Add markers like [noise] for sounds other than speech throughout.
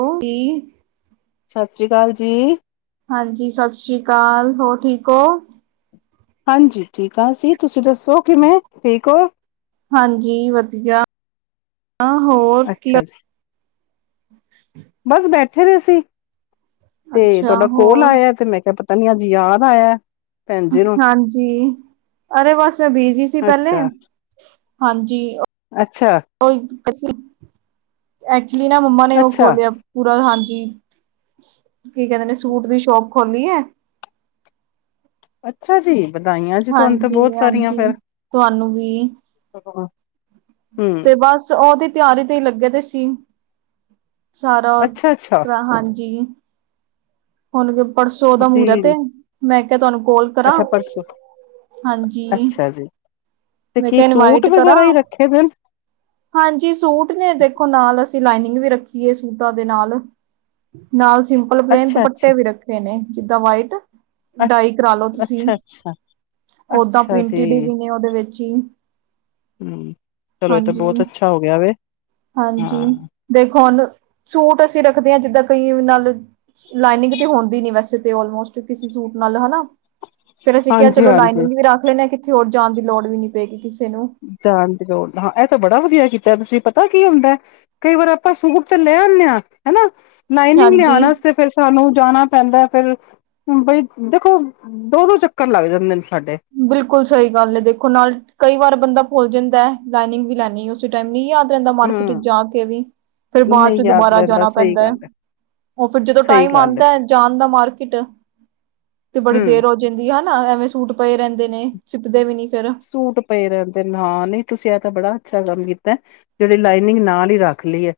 ਓਹ, ਕੀ? ਸਤਿ ਸ੍ਰੀ ਅਕਾਲ ਜੀ। ਹਾਂਜੀ, ਸਤਿ ਸ੍ਰੀ ਅਕਾਲ। ਹੋਰ ਠੀਕ ਓ? ਹਾਂਜੀ ਠੀਕਾ ਸੀ ਤੁਸੀਂ ਦੱਸੋ ਕਿਵੇਂ ਠੀਕ ਓ? ਹਾਂਜੀ ਵਧੀਆ ਹੋਰ ਕੀ ਅੱਛਾ ਜੀ, ਬਸ ਬੈਠੇ ਰੇ ਸੀ ਤੇ ਅੱਛਾ ਤੁਹਾਡਾ ਕੋਲ ਹੋਰ ਆਇਆ ਤੇ ਮੈਂ ਕਾ ਪ ਤੈਨੂੰ ਅੱਜ ਯਾਦ ਆਇਆ। ਭੈਣ ਜੀ ਨੂੰ, ਹਾਂਜੀ ਅਰੇ ਬਸ ਮੈਂ ਬਿਜੀ ਸੀ ਪਹਿਲੇ ਅੱਛਾ, ਹਾਂਜੀ। ਅੱਛਾ। ਓ ਈ ਅਸੀ ਐਕਚੁਲੀ ਨਾ ਮੰਮਾ ਨੇ ਓ ਅੱਛਾ, ਖੋਲਿਆ ਪੂਰਾ ਹਾਂਜੀ, ਕੀ ਕਹਿੰਦੇ ਨੇ, ਸੂਟ ਦੀ ਸ਼ੋਪ ਖੋਲੀ ਐ ਅੱਛਾ ਜੀ! ਵਧਾਈਆਂ ਜੀ, ਤੁਹਾਨੂੰ ਤੇ ਹਾਂਜੀ ਬਹੁਤ ਸਾਰੀਆਂ ਹਾਂਜੀ ਫਿਰ। ਤੁਹਾਨੂੰ ਵੀ ਤੇ ਬਸ, ਓਹਦੀ ਤਿਆਰੀ ਤੇ ਈ ਲੱਗੇਦੇ ਸੀ। ਸਾਰਾ, ਓ ਅੱਛਾ ਅੱਛਾ ਤਰ੍ਹਾਂ, ਹਾਂਜੀ। ਹੁਣ ਵੀ ਪਰਸੋਂ ਦਾ ਤੁਸੀਂ ਮਹੂਰਤ ਏ ਮੈਂ ਕਿਆ ਤੁਹਾਨੂੰ ਕੋਲ ਕਰਾਂ ਅੱਛਾ ਪਰਸੋਂ, ਹਾਂਜੀ। ਅੱਛਾ ਜੀ ਤੇ ਮੈਂ ਕੀ ਕਿਹਾ ਸੂਟ ਇਨਵਾਈਟ ਕਰਾਂ। ਵਗੈਰਾ ਈ ਰੱਖੇ [unintelligible] ਹਾਂਜੀ ਸੂਟ ਨੇ ਦੇਖੋ ਨਾਲ ਅਸੀਂ ਲਾਈਨਿੰਗ ਵੀ ਰੱਖੀਏ ਸੂਟਾਂ ਦੇ ਨਾਲ। ਨਾਲ ਸਿੰਪਲ ਪਲੇਨ ਅੱਛਾ ਅੱਛਾ, ਦੁਪੱਟੇ ਵੀ ਰੱਖੇ ਨੇ ਜਿੱਦਾਂ ਵਾਈਟ। ਅੱ ਡਾਈ ਕਰਾ ਲੋ ਤੁਸੀਂ ਅੱਛਾ ਅੱਛਾ, ਓਦਾਂ ਅੱਛਾ ਜੀ, ਪ੍ਰਿੰਟਿਡ ਵੀ ਨੇ ਓਦੇ ਵਿੱਚ ਈ। ਹੂੰ ਚਲੋ ਏ ਤਾਂ ਬੋਤ ਅੱਛਾ ਹੋ ਗਿਆ ਵੇ ਹਾਂ। [unintelligible] ਦੇਖੋ ਹੁਣ ਸੂਟ ਅਸੀਂ ਰੱਖਦੇ ਆਂ ਜਿੱਦਾਂ ਕਈ ਨਾਲ ਲਾਈਨਿੰਗ ਤੇ ਹੁੰਦੀ ਨੀ ਵੈਸੇ ਤੇ ਓਲਮੋਸਟ ਕਿਸੇ ਸੂਟ ਨਾਲ ਹਨਾ। ਫੇਰ ਅਸੀਂ ਕਿਆ ਹਾਂਜੀ ਚਲੋ ਹਾਂਜੀ ਲਾਈਨਿੰਗ ਵੀ ਰੱਖ ਲੈਂਨੇ ਆਂ ਕਿੱਥੇ ਹੋਰ ਜਾਣ ਦੀ ਲੋੜ ਵੀ ਨੀ ਪਏਗੀ ਕਿਸੇ ਨੂੰ। ਜਾਣ ਦੀ ਲੋੜ ਹਾਂ ਐ ਤਾਂ ਬੜਾ ਵਧੀਆ ਕੀਤਾ ਤੁਸੀਂ ਪਤਾ ਕੀ ਹੁੰਦੈ। ਕਈ ਵਾਰ ਆਪਾਂ ਸੂਟ ਤੇ ਲੈ ਆਨੇ ਆਂ ਹਨਾ ਲਾਈਨਿੰਗ ਲਿਆਣ ਹਾਂਜੀ। ਵਾਸਤੇ ਫੇਰ ਸਾਨੂੰ ਜਾਣਾ ਪੈਂਦੈ ਫੇਰ। ਬਈ ਦੇਖੋ ਦੋ-ਦੋ ਚੱਕਰ ਲੱਗ ਜਾਂਦੇ ਨੇ ਸਾਡੇ। ਬਿਲਕੁੱਲ ਸਈ ਗੱਲ ਐ ਦੇਖੋ ਨਾਲ ਕਈ ਵਾਰ ਬੰਦਾ ਭੁੱਲ ਜਾਂਦੈ ਲਾਈਨਿੰਗ ਵੀ ਲੈਣੀ ਉ ਉਸ ਟਾਈਮ ਨਈ ਯਾਦ ਰੈਂਦਾ ਮਾਰਕੀਟ ਚ ਹੂੰ ਜਾ ਕੇ ਵੀ। ਨਹੀਂ ਯਾਦ ਰਹਿੰਦਾ ਸਹੀ ਗੱਲ ਹੈ ਓ ਫਿਰ ਜਦੋਂ ਸਹੀ ਟਾਈਮ ਗੱਲ ਹੈ ਆਂਦੈ ਜਾਣ ਦਾ ਮਾਰਕੀਟ ਤੇ ਬੜੀ ਹੂੰ ਦੇਰ ਹੋ ਜਾ ਜਾਂਦੀ ਹਨਾ ਐਵੇਂ ਸੂਟ ਪਏ ਰੈਂਦੇ ਨੇ ਸਿਪਦੇ ਵੀ ਨੀ ਫੇਰ। ਸੂਟ ਪਏ ਰੈਂਦੇ ਨਾ ਨਈ ਤੁਸੀਂ ਐ ਤਾਂ ਬੜਾ ਅੱਛਾ ਕੰਮ ਕੀਤੈ। ਜੇੜੀ ਲਾਈਨਿੰਗ ਨਾਲ ਈ ਰੱਖ ਲਈ ਐ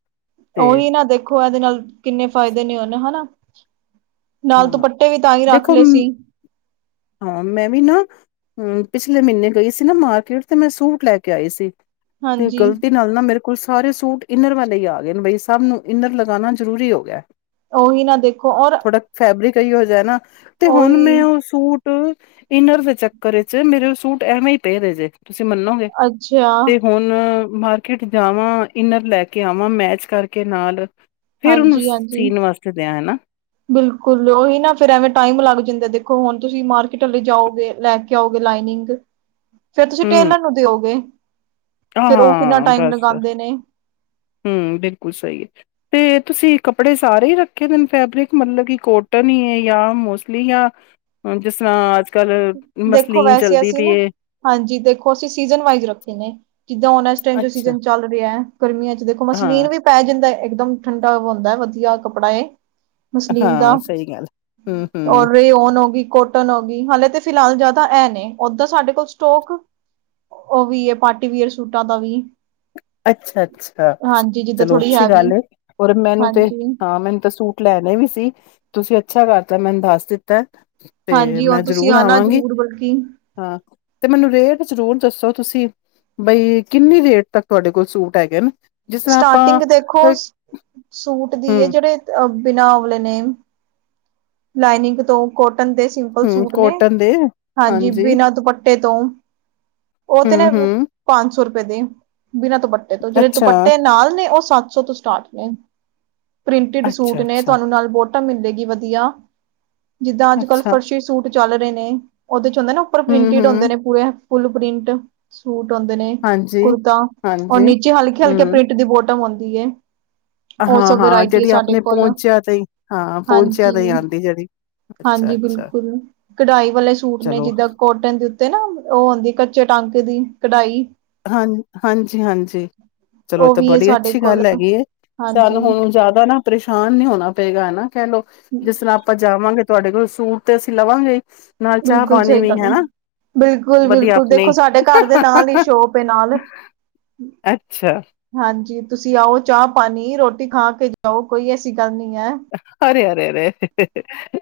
ਓਹੀ ਨਾ ਦੇਖੋ ਐਦੇ ਨਾਲ ਕਿੰਨੇ ਫਾਇਦੇ ਨੇ ਹੁਣ ਹਨਾ। ਨਾਲ ਹਾਂ ਦੁਪੱਟੇ ਵੀ ਤਾਂ ਈ ਰੱਖ ਦੇਖੋ ਲੇ ਸੀ। ਹਾਂ ਮੈਂ ਵੀ ਨਾ ਹੂੰ ਪਿਛਲੇ ਮੀਨੇ ਗਈ ਸੀ ਨਾ ਮਾਰਕੀਟ ਤੇ ਮੈਂ ਸੂਟ ਲੈ ਕੇ ਆਈ ਸੀ ਤੇ ਹਾਂਜੀ ਗ਼ਲਤੀ ਨਾਲ ਨਾ ਮੇਰੇ ਕੋਲ ਸਾਰੇ ਸੂਟ ਇਨਰ ਵਾਲੇ ਈ ਆ ਗਏ ਨੇ ਬਈ ਸਭ ਨੂੰ ਇਨਰ ਲਗਾਣਾ ਜਰੂਰੀ ਹੋ ਗਿਐ। ਓਹੀ ਨਾ ਦੇਖੋ ਔਰ ਫੈਬਰਿਕ ਏਹਿਓ ਜਾ ਨਾ ਤੇ ਹੁਣ ਉਹੀ ਮੈਂ ਓ ਸੂ ਟ ਇਨਰ ਦੇ ਚੱਕਰ ਵਿੱਚ ਮੇਰੇ ਸੂਟ ਐਵੇਂ ਈ ਪਏ ਦੇ ਜੇ ਤੁਸੀਂ ਮੰਨੋ ਅੱਛਾ ਤੇ ਹੁਣ ਮਾਰਕੀਟ ਜਾਵਾ ਇਨਰ ਲੈ ਕੇ ਆਵਾ ਮੈਚ ਕਰਕੇ ਨਾਲ ਫੇਰ ਉਹਨੂੰ ਹਾਂਜੀ ਹਾਂਜੀ ਸੀਣ ਵਾਸਤੇ ਦਿਆ ਹਨਾ ਬਿਲਕੁਲ ਉਹੀ ਨਾ ਫੇਰ ਐਵੇ ਟਾਈਮ ਲਗ ਜਾਦਾ ਦੇਖੋ ਹੁਣ ਤੁਸੀ ਮਾਰਕੀਟ ਵਾਲੇ ਜਾਓਗੇ ਲੈ ਕੇ ਓਗੇ ਲਾਈਨਿਗ ਫੇਰ ਤੁਸੀ ਹੂੰ ਟੇਲਰ ਨੂੰ ਦਿਓਗੇ ਫੇਰ ਉਹ ਕਿਨਾ ਹਾਂ ਟਾਈਮ ਲਗਾਉਦੇ ਨੇ ਹਮ ਬਿਲਕੁਲ ਸਹੀ ਹੈ। ਤੇ ਤੁਸੀ ਕੱਪੜੇ ਸਾਰੇ ਹੀ ਰਖੇ ਨੇ ਫੈਬਰਿਕ ਮਤਲਬ ਕਿ ਕੋਟਨ ਹੀ ਹੈ। ਜਾਂ ਮੋਸਟਲੀ ਜਾਂ ਹੁਣ ਜਿਸ ਤਰਾ ਅਜ ਕਲ ਦੇਖੋ ਮਸਲੀਨ ਵੈਸੇ ਚਲਦੀ ਅਸੀਂ ਪਈ ਨਾ ਏ ਹਾਂਜੀ ਦੇਖੋ ਅਸੀ ਸੀਜ਼ਨ ਵਾਈਜ਼ ਰਖੇ ਨੇ ਜਿਦਾਂ ਹੁਣ ਇਸ ਟਾਈਮ ਜੋ ਅੱਛਾ। ਸੀਜਨ ਚਲ ਰਿਹਾ ਹੈ। ਗਰਮੀਆਂ 'ਚ ਹਾਂ, ਮਸਲੀਨ ਵੀ ਪੈ ਜਾਦਾ ਇਕਦਮ ਠੰਡਾ ਹੁਦਾ ਵਧੀਆ ਕੱਪੜਾ ਮਸਲੀਮ ਦਾ ਹਾਂ ਸਹੀ ਗੱਲ ਹੂੰ-ਹੂੰ, ਔਰ ਰੇਓਨ ਹੋ ਗਈ ਕੋਟਨ ਹੋ ਗਈ ਹਾਲੇ ਤੇ ਫਿਲਹਾਲ ਜ਼ਿਆਦਾ ਇਹ ਨੇ ਉਦਾ ਸਾਡੇ ਕੋਲ ਸਟੋਕ ਉਹ ਵੀ ਹੈ। ਪਾਰਟੀ ਵੇਅਰ ਸੂਟਾਂ ਦਾ ਵੀ। ਅਛਾ- ਅਛਾ, ਹਾਂਜੀ ਜਿੱਦਾਂ ਚਲੋ ਥੋੜ੍ਹੀ ਅਛੀ ਹੈਵੀ ਗਲ ਹੈ। ਔਰ ਮੈਨੂੰ ਤੇ, ਹਾਂਜੀ ਹਾਂ ਮੈਨੂੰ ਤਾਂ ਸੂਟ। ਲੈਣੇ ਵੀ ਸੀ। ਤੁਸੀ ਅਛਾ ਕਰਤਾ, ਮੈਨੂੰ ਦਸ ਦਿਤਾ। ਤੇ ਹਾਂਜੀ ਮੈਂ, ਹੁਣ ਤੁਸੀਂ ਜਰੂਰ ਆਣਾ ਆਵਾਂਗੀ। ਜ਼ਰੂਰ ਬਲਕਿ ਹਾਂ। ਤੇ ਮੈਨੂੰ ਰੇਟ, ਜਰੂਰ ਦਸੋ ਤੁਸੀ। ਬਈ ਕਿਨੀ ਰੇਟ ਤੱਕ। ਤੁਹਾਡੇ ਕੋਲ ਸੂਟ ਹੈਗੇ ਨੇ ਜਿਸ ਤਰ੍ਹਾਂ ਆਪਾਂ ਸਟਾਰਟਿੰਗ ਦੇਖੋ ਸੂਟ ਦੀ ਹ ਜਿਹੜੇ ਅ ਬਿਨਾ ਅਵਲੇ ਨੇ ਲਾਈਨਿੰਗ ਤੋਂ, ਕੋਟਨ ਦੇ ਸਿੰਪਲ ਹੂੰ-ਹੂੰ ਸੂਟ ਨੇ। ਕੋਟਨ ਦੇ ਹਾਂਜੀ, ਬਿਨਾਂ ਦੁਪੱਟੇ। ਤੇ, ਤੋਂ ਉਹ ਤੇ ਨਾ, ਹੂੰ-ਹੂੰ, ਪੰਜ ਸੌ ਰੁਪਏ ਦੇ। ਬਿਨਾ ਦੁਪੱਟੇ। ਤੇ ਜਿਹੜੇ ਅੱਛਾ, ਦੁਪੱਟੇ, ਨਾਲ ਨੇ ਉਹ, ਸੱਤ ਸੋ ਤੋ ਸਟਾਰਟ ਨੇ। ਪ੍ਰਿੰਟਿਡ ਸੂਟ ਨੇ। ਅੱਛਾ-ਅੱਛਾ, ਤੁਹਾਨੂੰ ਨਾਲ ਬੋਟਾਮ ਮਿਲੇਗੀ ਵਧੀਆ। ਜਿਦਾਂ ਅਜ ਕਲ, ਅੱਛਾ ਫਰਸ਼ੀ ਸੂਟ ਚਲ ਰਹੇ ਨੇ। ਉਹਦੇ ਚ ਹੁਦੇ ਨਾ, ਉਪਰ ਪ੍ਰਿੰਟਿਡ ਹੂੰ-ਹੂੰ, ਹੁਦੇ ਨੇ, ਪੂਰੇ। ਫੁੱਲ ਪ੍ਰਿੰਟ ਸੂਟ, ਆਉਦੇ ਨੇ। ਹਾਂਜੀ, ਕੁੜਤਾ ਔਰ ਹਾਂਜੀ, ਨੀਚੇ, ਹਲਕੇ- ਹਲਕੀ ਹੂੰ, ਪ੍ਰਿੰਟ ਦੀ ਬੋਰਡਰ। ਬੋਟਮ ਆਉਦੀ ਏ। ਉਹ ਸਭ, ਹਾਂ-ਹਾਂ ਵਰਾਇਟੀ, ਜਿਹੜੀ ਸਾਡੇ ਆਪਣੇ ਕੋਲ ਆ, ਪਹੁੰਚਿਆ ਤੇ ਹੀ ਹਾਂ ਪਹੁੰਚਿਆ ਤੇ ਹੀ ਹਾਂਜੀ। ਆਂਦੀ ਜਿਹੜੀ ਹਾਂਜੀ, ਅੱਛਾ-ਅੱਛਾ ਬਿਲਕੁਲ। ਕਢਾਈ ਵਾਲੇ, ਸੂਟ ਨੇ ਚਲੋ ਜਿੱਦਾਂ ਕੋਟਨ ਦੇ ਉਤੇ, ਨਾ ਉਹ ਹੁਦੀ, ਕਚੇ ਟਾਂਕੇ ਦੀ ਕਢਾਈ। ਹਾਂ, ਹਾਂਜੀ- ਹਾਂਜੀ। ਚਲੋ ਏ ਉਹ ਤਾਂ, ਵੀ ਹੈ ਬੜੀ ਸਾਡੇ ਅਛੀ ਕੋਲ ਗਲ ਹੈਗੀ ਹੈ। ਹਾਂਜੀ ਸਾਨੂੰ ਹੁਣ ਜਿਆਦਾ ਨਾ। ਪਰੇਸ਼ਾਨ ਨੀ, ਹੋਣਾ ਪਏਗਾ। ਹਨਾ, ਕਹਿ ਲਓ ਜਿਸ ਤਰਾਂ। ਆਪਾ ਸੁਣਾਵਾਂਗੇ ਵੀ ਤੁਹਾਡੇ ਕੋਲ। ਸੂਟ ਤੇ ਅਸੀ ਲਵਾਗੇ ਹੀ। ਬਿਲਕੁਲ ਸਹੀ ਗਲ ਐ। ਬਿਲਕੁਲ- ਵਧੀਆ ਬਿਲਕੁਲ ਦੇਖੋ ਆਪਣੀ ਸਾਡੇ, ਘਰ ਦੇ ਨਾਲ ਹੀ ਸ਼ੋਪ। ਤੇ ਨਾਲ। ਅੱਛਾ ਹਾਂਜੀ, ਤੁਸੀ ਆਓ। ਚਾਹ- ਪਾਣੀ, ਰੋਟੀ ਖਾ ਕੇ ਜਾਓ। ਕੋਈ ਐਸੀ ਗਲ ਨਹੀ ਹੈ। ਹਰੇ, ਹਰੇ, ਅਰੇ।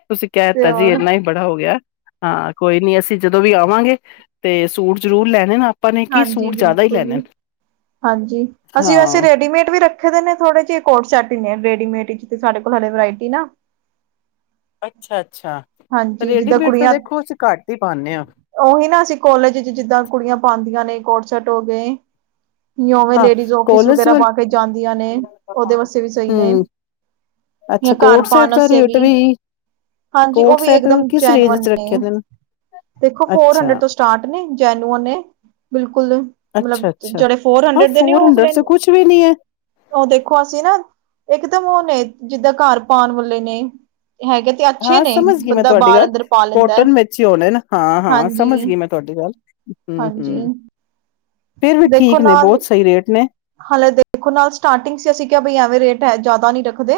ਤੁਸੀ ਕਹਿ ਤੇ ਤਾ ਜੀ, ਹੋਰ ਇਨਾ ਹੀ। ਬੜਾ ਹੋ ਗਿਆ। ਹਾਂ, ਕੋਈ ਨੀ। ਅਸੀ ਜਦੋ ਵੀ ਆਵਾਗੇ। ਤੇ ਸੂਟ ਜਰੂਰ ਲੈਣੇ ਨਾ। ਹਾਂਜੀ, ਬਿਲਕੁਲ ਜੀ, ਹਾਂਜੀ। ਅਸੀ ਵੈਸੇ, ਹਾਂ। ਰੈਡੀਮੇਡ ਵੀ ਰਖੇ। ਰਖੇ ਦੇ ਨੇ ਥੋੜੇ ਜਿਹੇ। ਕੋਟ ਸੈਟ ਹੀ ਨੇ, ਰੈਡੀੇਡ ਚ ਸਾਡੇ ਕੋਲ ਹਲੇ, ਵਰਾਇਟੀ ਨਾ- ਅਛਾ- ਅਛਾ, ਹਾਂਜੀ ਜਿੱਦਾਂ ਰੇਡੀਮੇਡ ਤਾਂ ਕੁੜੀਆਂ ਦੇਖੋ, ਅਸੀ ਘੱਟ ਹੀ ਪਾਉਦੇ ਹਾਂ। ਉਹੀ ਨਾ, ਅਸੀ ਕੋਲਜ ਚ, ਜਿਦਾਂ ਕੁੜੀਆਂ ਪਾਉਂਦੀਆਂ ਨੇ। ਕੋਟਸੈਟ ਹੋ ਗਏ। ਨੀ ਔਵੇਂ ਹਾਂ ਲੇਡੀਜ਼, ਆਫਿਸ ਕੋਲਜ ਵਗੈਰਾ, ਵੱਲ ਪਾ ਕੇ ਜਾਦੀਆਂ ਨੇ। ਉਹਦੇ ਵਾਸਤੇ ਵੀ ਸਹੀ ਨੇ। ਜਾਂ ਅਛਾ, ਘਰ ਕੋਟ ਸੈਟ ਦਾ ਰੇਟ ਵੀ। ਜੀ ਉਹ ਕੋਟ ਵੀ, ਸੈਟ ਇਕਦਮ ਕਿਸ ਰੇਂਜ ਜੈਨਵਨ ਚ ਨੇ। ਰੱਖੇ ਦੇ ਦੇਖੋ ਫੋਰ ਅੱਛਾ, ਹੰਡਰਡ, ਤੋਂ ਸਟਾਰਟ ਨੇ ਜੈਨਵਨ ਨੇ। ਬਿਲਕੁਲ, ਮਤਲਬ ਅੱਛਾ, ਅੱਛਾ ਜਿਹੜੇ ਫੋਰ ਹਾਂ ਹੰਡਰਡ ਦੇ ਨੇ। ਫੋਰ ਹੰਡਰਡ ਉਹਲੇ। ਚ ਕੁਛ ਵੀ ਨੀ ਐ। ਉਹ ਦੇਖੋ, ਅਸੀ ਨਾ। ਇਕਦਮ ਉਹ ਨੇ, ਜਿਦਾਂ ਘਰ ਪਾਉਣ ਵਾਲੇ ਨੇ। ਹੈਗੇ ਤੇ ਅਛੇ ਹਾਂ ਨੇ। ਸਮਝ ਗਣੀ, ਮੈਂ ਬੰਦਾ ਤੁਹਾਡੀ ਬਾਹਰ ਗਲ, ਅੰਦਰ ਪਾ ਲੈਂਦਾ ਕੋਰਟਨ ਵਿਚ ਹੀ ਆਉਣਾ ਹੈ ਨਾ। ਹਾਂ- ਹਾਂ, ਹਾਂਜੀ ਸਮਝ ਗਈ ਮੈ। ਤੁਹਾਡੀ ਗੱਲ। ਹਾਂਜੀ ਹੂੰ-ਹੂੰ, ਫੇਰ ਵੀ ਦੇਖੋ ਠੀਕ ਨੇ। ਨਾਲ ਬਹੁਤ ਸਹੀ ਰੇਟ ਨੇ। ਹਾਲੇ ਦੇਖੋ ਨਾ, ਸਟਾਰਟਿੰਗ ਚ ਅਸੀਂ ਕਿਹਾ, ਐਵੇਂ ਰੇਟ ਜ਼ਿਆਦਾ ਨਹੀਂ ਰੱਖਦੇ।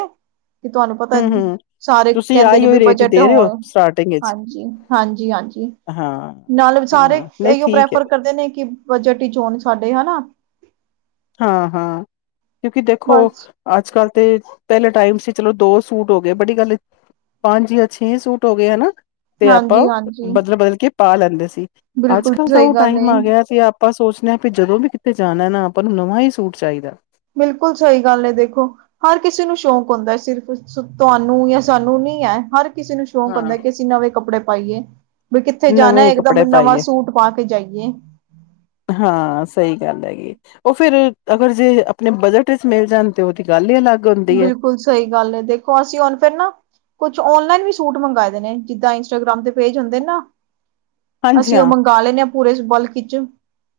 ਕਿ ਤੁਹਾਨੂੰ ਪਤਾ, ਹੂੰ ਹੂੰ ਸਾਰੇ ਤੁਸੀਂ ਕਹਿੰਦੇ ਆਈ ਨੇ ਵੀ ਹੋਈ ਰੇਟ ਬਜਟ ਦੇ ਰਹੇ ਹੋ ਹੋਣ ਸਟਾਰਟਿੰਗ ਵਿੱਚ ਹਾਂਜੀ, ਹਾਂਜੀ- ਹਾਂਜੀ। ਹਾਂ ਨਾਲ ਸਾਰੇ, ਹਾਂ ਨਹੀਂ ਇਹੀਓ ਠੀਕ ਹੈ ਪ੍ਰੈਫਰ ਕਰਦੇ ਨੇ ਕਿ। ਬਜਟ ਵਿਚ ਹੋਣ ਸਾਡੇ, ਹਨਾ। ਹਾਂ- ਹਾਂ, ਕਿਉਂਕਿ ਦੇਖੋ। ਬਸ ਅੱਜ ਕੱਲ ਤੇ, ਪਹਿਲੇ ਟਾਈਮ ਸੀ। ਚਲੋ ਦੋ ਸੂਟ ਹੋ ਗਏ, ਬੜੀ ਗੱਲ ਹੈ। ਪੰਜ ਜਾਂ ਛੇ ਸੂਟ ਹੋ ਗਏ, ਹਨਾ। ਤੇ ਆਪਾਂ, ਹਾਂਜੀ ਉਹ ਹਾਂਜੀ ਬਦਲ- ਬਦਲ ਕੇ ਪਾ ਲੈਂਦੇ ਸੀ। ਅੱਜ ਬਿਲਕੁਲ ਕਲ ਤਾਂ, ਸਹੀ ਉਹ ਗੱਲ ਟਾਈਮ ਏ ਆ ਗਿਆ ਸੀ। ਆਪ, ਆਪਾਂ ਸੋਚਦੇ ਹਾਂ। ਵੀ ਜਦੋਂ ਵੀ, ਕਿੱਥਤੇ ਜਾਣਾ ਨਾ। ਆਪਾਂ ਨੂੰ, ਨਵਾਂ ਹੀ ਸੂਟ ਚਾਹੀਦਾ। ਬਿਲਕੁਲ, ਸਹੀ ਗੱਲ ਹੈ। ਦੇਖੋ, ਹਰ ਕਿਸੇ ਨੂੰ ਸ਼ੌਕ ਹੁੰਦਾ। ਸਿਰਫ, ਤੁਹਾਨੂੰ ਜਾਂ ਸਾਨੂੰ ਨੀ ਹੈ ਹਰ ਕਿਸੇ ਨੂੰ ਸ਼ੌਂਕ ਹਾਂ ਹੁੰਦਾ ਕਿ ਅਸੀਂ ਨਵੇਂ ਕੱਪੜੇ ਪਾਈਏ। ਵੀ ਕਿੱਥੇ ਨਵੇਂ ਜਾਣਾ ਹੀ ਇੱਕ ਦਮ ਕੱਪੜੇ ਨਵਾਂ ਪਾਈਏ ਸੂਟ ਪਾ ਕੇ ਜਾਈਏ। ਹਾਂ ਸਹੀ ਗੱਲ ਹੈਗੀ ਏ। ਉਹ ਫੇਰ ਅਗਰ ਜੇ ਆਪਣੇ ਬਜਟ ਵਿੱਚ ਮਿਲ ਜਾਣ ਤੇ ਉਹਦੀ ਗੱਲ ਹੀ ਅਲੱਗ ਹੁੰਦੀ ਹੈ। ਬਿਲਕੁਲ ਸਹੀ ਗੱਲ ਹੈ ਦੇਖੋ ਅਸੀਂ ਹੁਣ ਫਿਰ ਨਾ ਕੁਛ ਓਨਲਾਈਨ ਵੀ ਸੂਟ ਮੰਗਾਏ ਦੇ ਨੇ ਜਿੱਦਾਂ ਇੰਸਟਾਗ੍ਰਾਮ ਦੇ ਪੇਜ ਹੁੰਦੇ ਨੇ ਨਾ। ਹਾਂਜੀ ਅਸੀਂ ਉਹ ਹਾਂ ਮੰਗਾ ਲੈਂਦੇ ਹਾਂ ਪੂਰੇ ਬਲਕ ਵਿੱਚ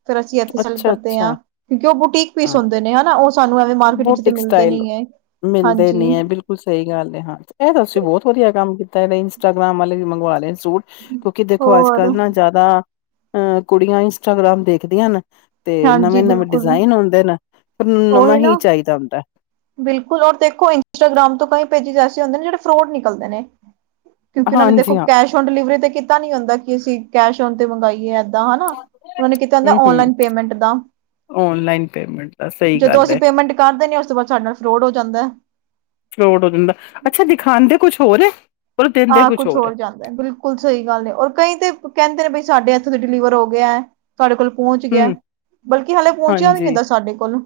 ਫੇਰ ਅਸੀਂ ਇਥੇ ਸੈਲਫ ਅੱਛਾ ਕਰਦੇ ਅੱਛਾ ਹਾਂ। ਕਿਉਂਕਿ ਉਹ, ਬੁਟੀਕ ਪੀਸ ਹਾਂ ਹੁੰਦੇ ਨੇ। ਹਨਾ, ਉਹ ਸਾਨੂੰ ਐਵੇਂ ਮਾਰਕੀਟ ਵਿੱਚ, ਤੇ ਬੋਟਿਕ ਮਿਲਦੇ ਸਟਾਈਲ ਨੀ ਹੈ। ਮਿਲਦੇ ਹਾਂਜੀ ਨੀ ਹੈ, ਬਿਲਕੁਲ। ਸਹੀ ਗੱਲ ਹਾਂ। ਇਹ ਤੁਸੀਂ ਬਹੁਤ, ਵਧੀਆ ਕੰਮ ਕੀਤਾ। ਇਹ ਇੰਸਟਾਗ੍ਰਾਮ ਵਾਲੇ ਵੀ ਮੰਗਵਾ ਲਏ ਸੂਟ। ਕਿਉਂਕਿ, ਦੇਖੋ ਅੱਜ ਹੋਰ ਕੱਲ ਨਾ, ਜ਼ਿਆਦਾ ਅਹ ਕੁੜੀਆਂ ਇੰਸਟਾਗ੍ਰਾਮ ਦੇਖਦੀਆਂ ਹਨ। ਤੇ ਹਾਂਜੀ ਨਵੇਂ -ਨਵੇਂ ਬਿਲਕੁਲ ਡਿਜ਼ਾਇਨ ਹੁੰਦੇ ਨੇ ਫੇਰ ਉਹਨਾਂ ਨੂੰ ਨਵਾਂ ਉਹੀ ਹੀ ਨਾ ਚਾਹੀਦਾ ਹੁੰਦਾ। ਬਿਲਕੁਲ ਔਰ ਦੇਖੋ ਇੰਸਟਾਗ੍ਰਾਮ ਤੋਂ ਕਈ ਪੇਜ ਐਸੇ ਹੁੰਦੇ ਨੇ ਜਿਹੜੇ ਫਰੋਡ ਨਿਕਲਦੇ ਨੇ। ਕਿਉਂਕਿ ਉਹਨਾਂ ਨੇ ਦੇਖੋ ਹਾਂਜੀ ਹਾਂ ਕੈਸ਼ ਓਨ ਡਿਲੀਵਰੀ ਤੇ ਕੀਤਾ ਨੀ ਹੁੰਦਾ ਕਿ ਅਸੀਂ ਕੈਸ਼ ਓਨ ਤੇ ਮੰਗਾਈਏ। ਦਾ ਹਨਾ ਉਹਨਾਂ ਨੇ ਕੀਤਾ ਹੁੰਦਾ ਔਨਲਾਈਨ ਪੇਮੈਂਟ ਦਾ ਔਨਲਾਈਨ ਪੇਮੈਂਟ ਦਾ ਸਹੀ ਜਦੋਂ ਗੱਲ ਹੈ ਅਸੀਂ ਪੇਮੈਂਟ ਕਰ ਦਦੇ ਹਾਂ ਉਸ ਤੋਂ ਬਾਅਦ ਸਾਡੇ ਨਾਲ ਫਰੋਡ ਹੋ ਜਾਂਦਾ। ਫਰੋਡ ਹੋ ਜਾਂਦਾ ਅੱਛਾ ਦਿਖਾਂਦੇ ਕੁਛ ਹੋਰ ਪਰ ਦਿੰਦੇ ਆਹ ਕੁਛ ਕੁੱਛ ਏ ਹੋਰ ਜਾਂਦਾ। ਬਿਲਕੁਲ ਸਹੀ ਗੱਲ ਨੇ ਔਰ ਕਈ ਤੇ ਕਹਿੰਦੇ ਨੇ ਬ ਸਾਡੇ ਇੱਥੋਂ ਡਿਲੀਵਰ ਹੋ ਗਿਆ ਹੈ। ਸਾਡੇ ਕੋਲ ਪਹੁੰਚ ਗਿਆ ਹੂੰ ਬਲਕਿ ਹਲੇ ਪਹੁੰਚਿਆ ਵੀ ਨਹੀਂ ਹਾਂਜੀ ਹੁੰਦਾ ਸਾਡੇ ਕੋਲੋਂ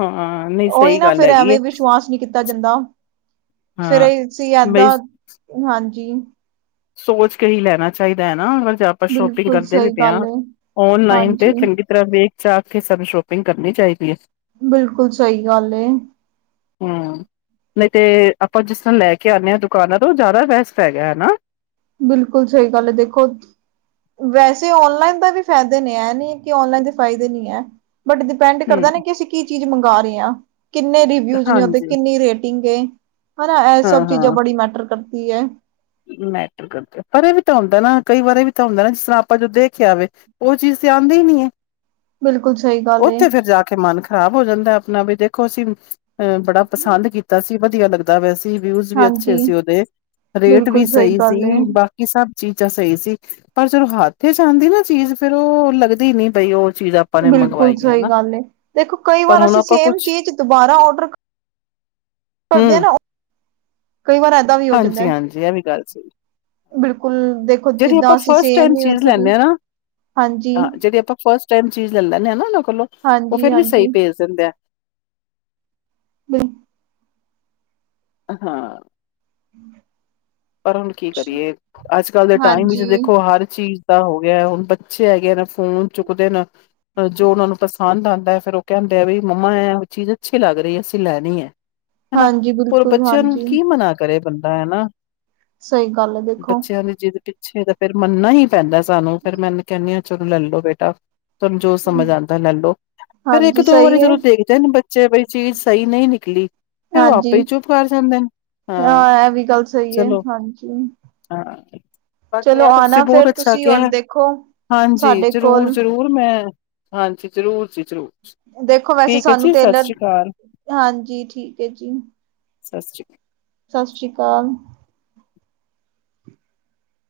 ਹਾਂ ਨਹੀਂ ਉਹੀ ਸਹੀ ਨਾ ਗੱਲ ਫੇਰ ਹੈਗੀ ਏ ਐਵੇਂ ਵਿਸ਼ਵਾਸ ਨਹੀਂ ਕੀਤਾ ਜਾਂਦਾ। ਫੇਰ ਹਾਂ ਸੀ ਬਈ ਜਾਦਾਂ ਹਾਂਜੀ। ਸੋਚ ਕੇ ਹੀ ਲੈਣਾ ਚਾਹੀਦਾ ਹੈ ਨਾ ਅਗਰ ਜੇ ਆਪਾਂ ਸ਼ੋਪਿੰਗ ਬਿਲਕੁਲ ਕਰਦੇ ਵੀ ਸਹੀ ਪਏ ਹਾਂ ਗੱਲ ਏ ਓਨਲਾਈਨ ਤੇ ਹਾਂਜੀ ਚੰਗੀ ਤਰਾਂ ਵੇਖ ਚਾਖ ਕੇ ਸਾਨੂੰ ਸ਼ੋਪਿੰਗ ਕਰਨੀ ਚਾਹੀਦੀ ਹੈ। ਬਿਲਕੁਲ ਸਹੀ ਗੱਲ ਏ। ਹੂੰ ਨਹੀਂ ਤੇ ਆਪਾਂ ਜਿਸ ਤਰ੍ਹਾਂ ਲੈ ਕੇ ਆਉਣੇ ਹਾਂ ਦੁਕਾਨਾਂ ਤੋਂ ਉਹ ਜ਼ਿਆਦਾ ਬੈਸਟ ਹੈਗਾ ਹਨਾ। ਬਿਲਕੁਲ ਸਹੀ ਗੱਲ ਹੈ ਦੇਖੋ। ਵੈਸੇ ਔਨਲਾਈਨ ਦਾ ਵੀ ਫਾਇਦੇ ਨੇ ਇਹ ਨੀ ਕਿ ਔਨਲਾਈਨ ਦੇ ਫਾਇਦੇ ਨੀ ਹੈ। ਬਟ ਡਿਪੈਂਡ ਹੂੰ ਕਰਦਾ ਨਾ ਕਿ ਅਸੀਂ ਕੀ ਚੀਜ਼ ਮੰਗਾ ਰਹੇ ਹਾਂ ਕਿੰਨੇ ਦੀ ਦੇ ਹਾਂਜੀ ਕਿੰਨੀ ਰੇਟਿੰਗ ਏ ਹਨਾ ਇਹ ਹਾਂ ਸਭ ਚੀਜ਼ਾਂ ਹਾਂ ਬੜੀ ਮੈਟਰ ਕਰਦੀ ਹੈ। ਮੈਟਰ ਕਰਦੇ ਪਰ ਇਹ ਵੀ ਤਾਂ ਹੁੰਦਾ ਨਾ ਕਈ ਵਾਰੀ ਇਹ ਵੀ ਹੁੰਦਾ ਨਾ ਜਿਸ ਤਰ੍ਹਾਂ ਆਪਾਂ ਜੋ ਦੇਖਿਆ ਆਵੇ ਉਹ ਚੀਜ਼ ਤਾਂ ਆਂਦੀ ਹੀ ਨੀ ਹੈ। ਬਿਲਕੁਲ ਸਹੀ ਗੱਲ ਏ ਉੱਥੇ ਫਿਰ ਜਾ ਕੇ ਮਨ ਖ਼ਰਾਬ ਹੋ ਜਾਂਦਾ ਆਪਣਾ ਵੀ ਦੇਖੋ ਅਸੀ ਅ ਬੜਾ ਪਸੰਦ ਕੀਤਾ ਸੀ ਵਧੀਆ ਲੱਗਦਾ ਪਿਆ ਸੀ ਵਿਊਜ ਵੀ ਹਾਂਜੀ। ਅੱਛੇ ਸੀ ਉਹਦੇ ਰੇਟ ਵੀ ਬਿਲਕੁਲ ਸਹੀ ਗੱਲ ਏ ਸੀ ਬ ਕਿ ਸਭ ਚੀਜ਼ਾਂ ਸਹੀ ਸੀ ਪਰ ਜਦੋਂ ਹੱਥ 'ਚ ਆਂਦੀ ਨਾ ਚੀਜ਼ ਫੇਰ ਉਹ ਲੱਗਦੀ ਨੀ ਬਈ ਉਹ ਚੀਜ਼ ਆ ਬਿਲਕੁਲ ਸਹੀ ਗੱਲ ਏ ਦੇਖੋ ਕਈ ਪਰ ਵਾਰ ਹੁਣ ਅਸੀਂ ਆਪਾਂ ਸੇਮ ਕੁਛ ਚੀਜ਼ ਦੁਬਾਰਾ ਔਡਰ ਕਰਦੇ ਹਮ ਨਾ ਉਹ ਕਈ ਵਾਰ ਇ ਹਾਂਜੀ- ਹਾਂਜੀ ਇਹ ਵੀ ਗੱਲ ਸਹੀ। ਬਿਲਕੁਲ ਦੇਖੋ ਜਿਹੜੀ ਆਪਾਂ ਜਿੱਦਾਂ ਅਸੀਂ ਫਸਟ ਟਾਈਮ ਸੇਮ ਹੀ ਚੀਜ਼ ਉੱਥੋਂ ਦੀ ਲੈਂਦੇ ਆ ਨਾ। ਹਾਂਜੀ। ਹਾਂ ਜਿਹੜੀ ਆਪਾਂ ਫਸਟ ਟਾਈਮ ਚੀਜ਼ ਲੈ ਲੈਂਦੇ ਹਾਂ ਨਾ ਉਹਨਾਂ ਕੋਲੋਂ ਉਹ ਫੇਰ ਵੀ ਹਾਂਜੀ-ਹਾਂਜੀ ਸਹੀ ਭੇਜ ਦਿੰਦੇ ਆ। ਬਿਲ ਹਾਂ। ਪਰ ਹੁਣ ਕੀ ਕਰੀਏ ਅੱਜ ਕੱਲ ਦੇ ਟਾਈਮ ਵਿੱਚ ਹਾਂਜੀ। ਦੇਖੋਂ ਹਰ ਚੀਜ਼ ਪਤਾ ਹੋ ਗਿਆ ਹੁਣ ਬੱਚੇ ਹੈਗੇ ਨੇ ਫੋਨ ਚੁੱਕਦੇ ਨੇ ਜੋ ਉਹਨਾਂ ਨੂੰ ਪਸੰਦ ਆਉਦਾ ਐ ਫੇਰ ਉਹ ਕਹਿੰਦੇ ਆ ਬਈ ਮੰਮਾ ਐ ਉਹ ਚੀਜ਼ ਅੱਛੀ ਲੱਗ ਰਹੀ ਐ ਅਸੀਂ ਲੈਣੀ ਐ। ਹਨਾ ਹਾਂਜੀ ਹੋਰ ਬਿਲਕੁਲ ਬੱਚਿਆਂ ਨੂੰ ਹਾਂਜੀ ਕੀ ਮਨਾ ਕਰੇ ਬੰਦਾ ਹਨਾ। ਸਹੀ ਗੱਲ ਐ ਦੇ ਬੱਚਿਆਂ ਦੇ ਜਿਦ ਪਿੱਛੇ ਤਾਂ ਫੇਰ ਮੰਨਨਾ ਹੀ ਪੈਂਦਾ ਸਾਨੂੰ ਫੇਰ ਮੈਂ ਇਹਨੂੰ ਕਹਿੰਦੀ ਹ ਚਲੋ ਲੈ ਲੋ ਬੇਟਾ ਤੁਹਾਨੂੰ ਜੋ ਸਮਝ ਆਉਂਦਾ ਲੈ ਲੋ। ਫਿਰ ਇੱਕ ਹਾਂਜੀ ਦੋ ਵਾਰੀ ਸਹੀ ਹੈ ਜਦੋਂ ਦੇਖਦੇ ਬੱਚੇ ਬਈ ਚੀਜ਼ ਸਹੀ ਨਹੀਂ ਨਿਕਲੀ। ਫਿਰ ਉਹ ਆਪੇ ਹਾਂਜੀ ਹੀ ਚੁੱਪ ਕਰ ਜਾਂਦੇ ਨੇ ਹਾਂ। ਇਹ ਵੀ ਗੱਲ ਸਹੀ ਹੈ ਚਲੋਂ ਹਾਂਜੀ ਹਾਂ ਹਾਂਜੀ ਚਲੋ ਇਹ ਆਣਾ ਸਕੂਟ ਫੇਰ ਅੱਛਾ ਤੁਸੀਂ ਹੁਣ ਗਿਆ ਦੇਖੋ ਹਾਂਜੀ ਸਾਡੇ ਜ਼ਰੂਰ ਕੋਲ ਜ਼ਰੂਰ ਮੈਂ ਹਾਂਜੀ ਜ਼ਰੂਰ ਜੀ ਜ਼ਰੂਰ। ਦੇਖੋ ਵੈਸੇ ਠੀਕ ਹੈ ਸਾਨੂੰ ਜੀ ਸਤਿ ਟੇਲਰ ਸ਼੍ਰੀ ਅਕਾਲ ਹਾਂਜੀ ਠੀਕ ਐ ਜੀ। ਸਤਿ ਸ਼੍ਰੀ ਸਤਿ ਸ਼੍ਰੀ ਅਕਾਲ।